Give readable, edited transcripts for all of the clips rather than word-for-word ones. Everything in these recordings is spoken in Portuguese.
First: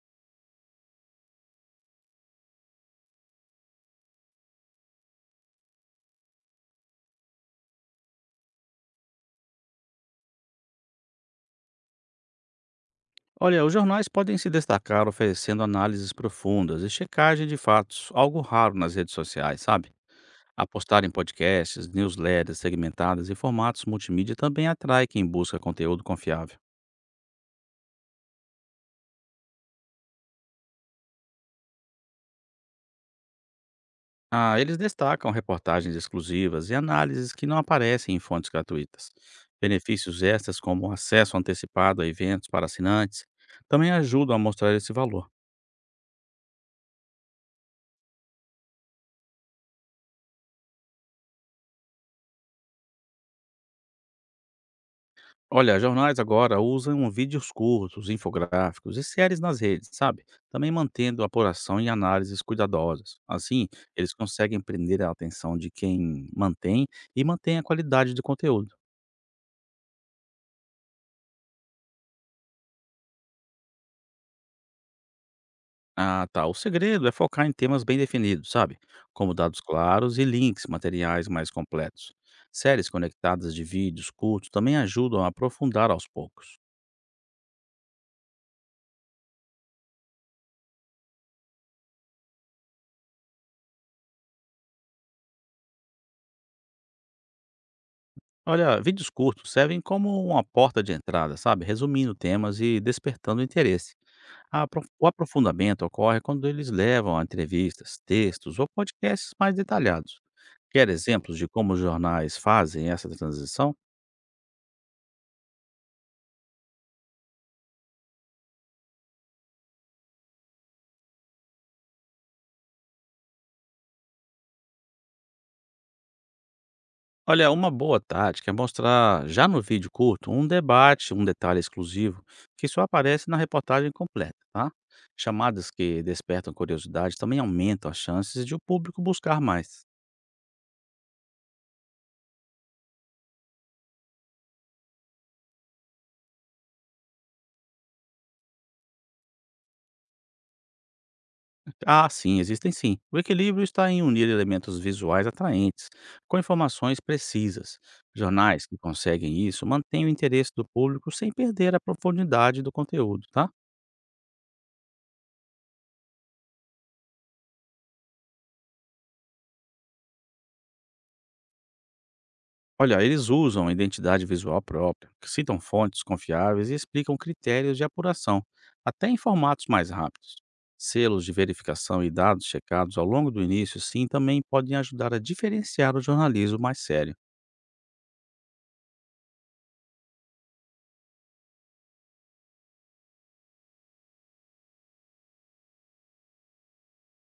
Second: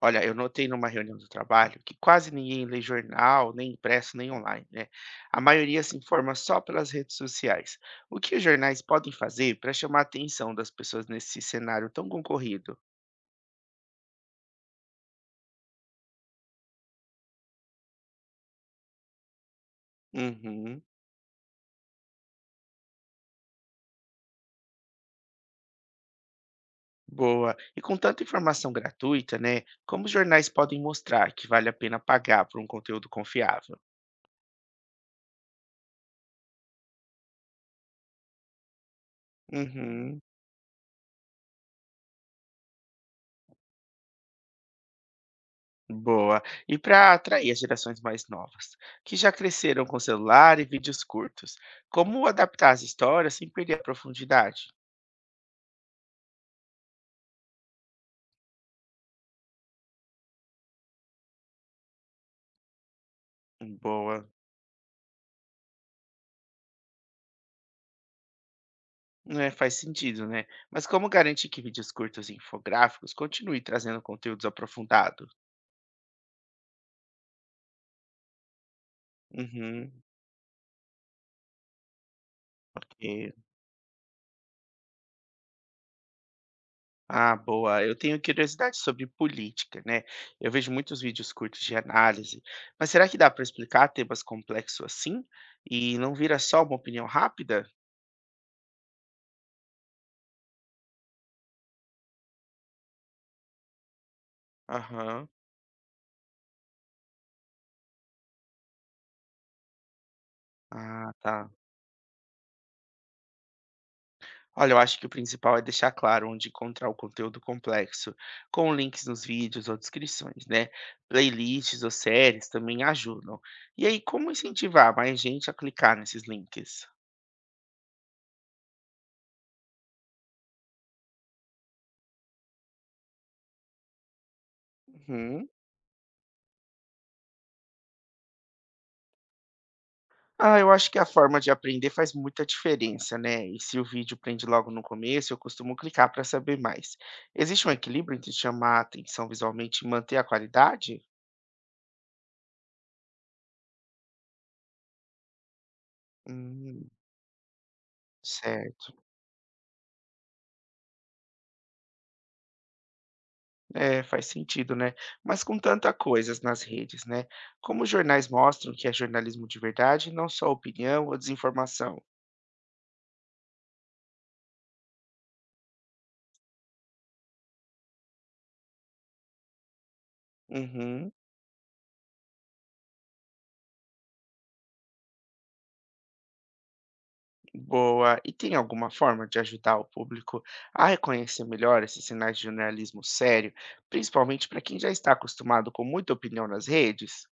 Olha, eu notei numa reunião do trabalho que quase ninguém lê jornal, nem impresso, nem online, né? A maioria se informa só pelas redes sociais. O que os jornais podem fazer para chamar a atenção das pessoas nesse cenário tão concorrido? Olha, os jornais podem se destacar oferecendo análises profundas e checagem de fatos, algo raro nas redes sociais, sabe? Uhum, Apostar em podcasts, newsletters segmentadas e formatos multimídia também atrai quem busca conteúdo confiável. boa. E com tanta informação gratuita, né? Como os jornais podem mostrar que vale a pena pagar por um conteúdo confiável? Ah, eles destacam reportagens exclusivas e análises que não aparecem em fontes gratuitas. Uhum. Benefícios extras, como acesso antecipado a eventos para assinantes, também ajudam a mostrar esse valor. Boa. E para atrair as gerações mais novas, que já cresceram com celular e vídeos curtos, como adaptar as histórias sem perder a profundidade? Olha, jornais agora usam vídeos curtos, infográficos e séries nas redes, sabe? Também mantendo apuração e análises cuidadosas. Assim, eles Boa. conseguem prender a atenção de quem mantém e mantém a qualidade do conteúdo. É, faz sentido, né? Mas como garantir que vídeos curtos e infográficos continuem trazendo conteúdos aprofundados? Ah, tá. O segredo é focar em temas bem definidos, sabe? Como dados Uhum. claros e links materiais mais completos. Séries Ok. conectadas de vídeos curtos também ajudam a aprofundar aos poucos. Ah, boa. Eu tenho curiosidade sobre política, né? Eu vejo muitos vídeos curtos de análise, mas será que dá para explicar temas complexos assim e não vira só uma opinião rápida? Olha, vídeos curtos servem como uma porta de entrada, sabe? Resumindo temas e despertando interesse. O Aham. aprofundamento ocorre quando eles levam a entrevistas, textos ou podcasts mais detalhados. Quer Ah, exemplos de tá. como os jornais fazem essa transição? Olha, eu acho que o principal é deixar claro onde encontrar o conteúdo complexo, com links nos vídeos ou descrições, né? Playlists ou séries também ajudam. E aí, como incentivar mais gente a clicar nesses links? Olha, uma boa tática é mostrar já no vídeo curto um debate, um detalhe exclusivo que só aparece na reportagem completa, tá? Uhum. Chamadas que despertam curiosidade também aumentam as chances de o público buscar mais. Ah, eu acho que a forma de aprender faz muita diferença, né? E se o vídeo prende logo no começo, eu costumo clicar para saber mais. Existe um equilíbrio entre chamar a atenção visualmente e manter a qualidade? Ah, sim, existem sim. O equilíbrio está em unir elementos visuais atraentes com Hum, informações precisas. Jornais que certo. conseguem isso mantêm o interesse do público sem perder a profundidade do conteúdo, tá? É, faz sentido, né? Mas com tanta coisas nas redes, né? Como os jornais mostram que é jornalismo de verdade, e não só opinião ou desinformação? Olha, eles usam a identidade visual própria, citam fontes confiáveis e explicam critérios de apuração, até em formatos mais rápidos. Uhum, Selos de verificação e dados checados ao longo do início, sim, também podem ajudar a diferenciar o jornalismo mais sério. boa. E tem alguma forma de ajudar o público a reconhecer melhor esses sinais de jornalismo sério, principalmente para quem já está acostumado com muita opinião nas redes?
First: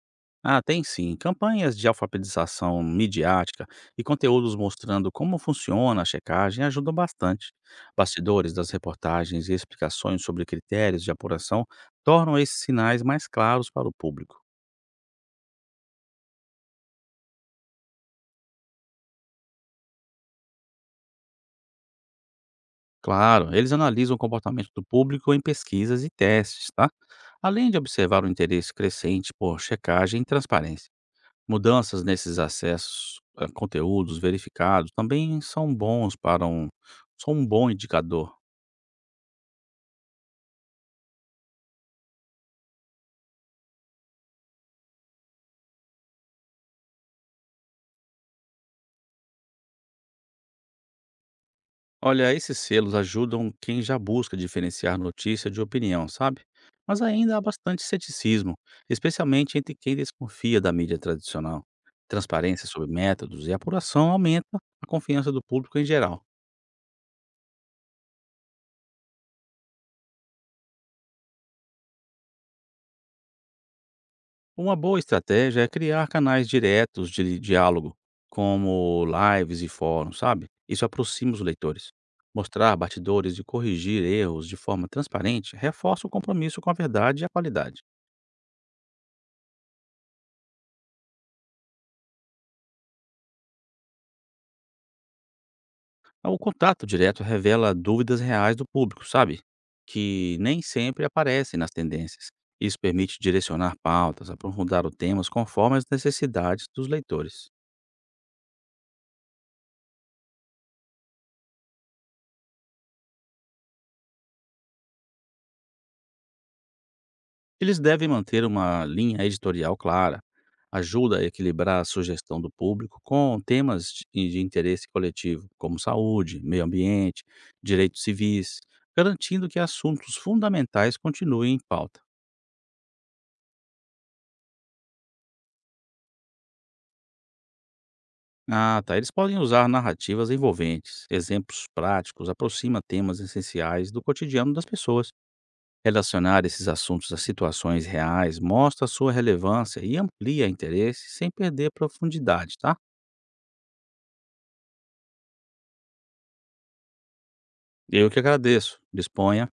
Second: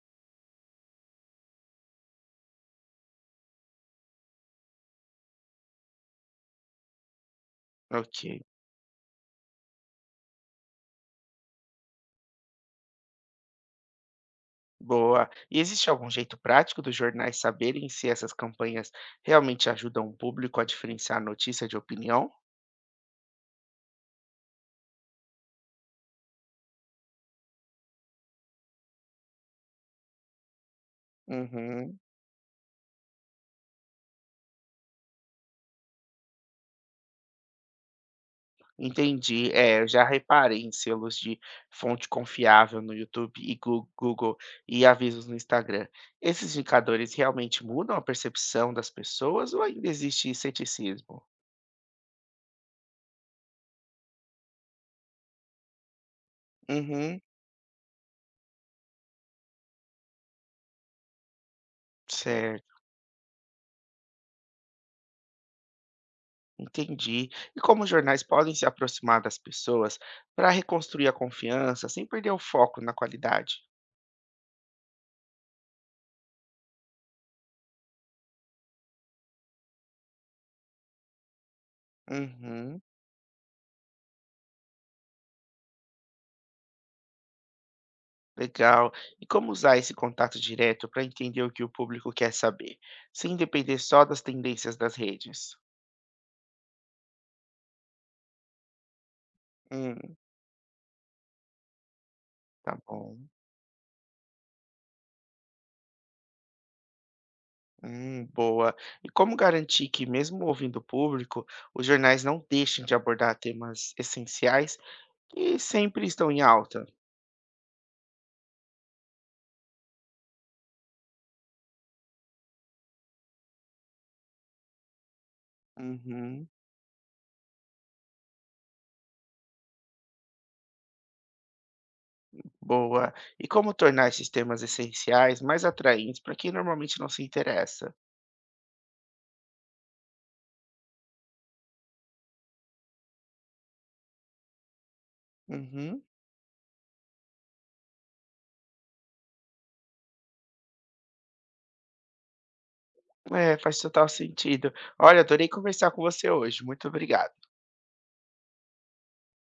Ah, tem sim. Campanhas de alfabetização midiática e conteúdos mostrando como funciona a checagem ajudam bastante. Ok, Bastidores das reportagens e explicações sobre critérios de apuração tornam esses sinais mais claros para o público. boa. E existe algum jeito prático dos jornais saberem se essas campanhas realmente ajudam o público a diferenciar notícia de opinião? Claro, eles analisam o comportamento do público em pesquisas e testes, tá? Além de observar o interesse crescente por checagem e transparência. Uhum. Mudanças nesses acessos a conteúdos verificados também são um bom indicador. Entendi. É, eu já reparei em selos de fonte confiável no YouTube e Google e avisos no Instagram. Esses indicadores realmente mudam a percepção das pessoas ou ainda existe ceticismo? Olha, esses selos ajudam quem já busca diferenciar notícia de opinião, sabe? Mas Uhum, ainda há bastante ceticismo, especialmente entre quem desconfia da mídia tradicional. Transparência certo, sobre métodos e apuração aumenta a confiança do público em geral. entendi. E como os jornais podem se aproximar das pessoas para reconstruir a confiança sem perder o foco na qualidade? Uma boa estratégia é criar canais diretos de diálogo, como lives e fóruns, sabe? Isso aproxima os leitores. Mostrar Uhum, batidores e corrigir erros de forma transparente reforça o compromisso com a verdade e a qualidade. legal. E como usar esse contato direto para entender o que o público quer saber, sem depender só das tendências das redes? O contato direto revela dúvidas reais do público, sabe? Hum, Que nem sempre aparecem nas tendências. tá Isso bom. permite direcionar pautas, aprofundar os temas conforme as necessidades dos leitores. Boa. E como garantir que, mesmo ouvindo o público, os jornais não deixem de abordar temas essenciais que sempre estão em alta? Eles devem manter uma linha editorial clara, ajuda a equilibrar a sugestão do público com temas de interesse coletivo, como saúde, Uhum, meio ambiente, direitos civis, garantindo que assuntos fundamentais continuem em pauta. boa. E como tornar esses temas essenciais mais atraentes para quem normalmente não se interessa? Ah, tá. Eles podem usar narrativas envolventes, exemplos práticos, aproxima temas essenciais do cotidiano das pessoas. Uhum, Relacionar esses assuntos a situações reais mostra sua relevância e amplia interesse sem perder profundidade, tá? é, faz total sentido. Olha, adorei conversar com você hoje. Muito obrigado. Eu que agradeço. Disponha.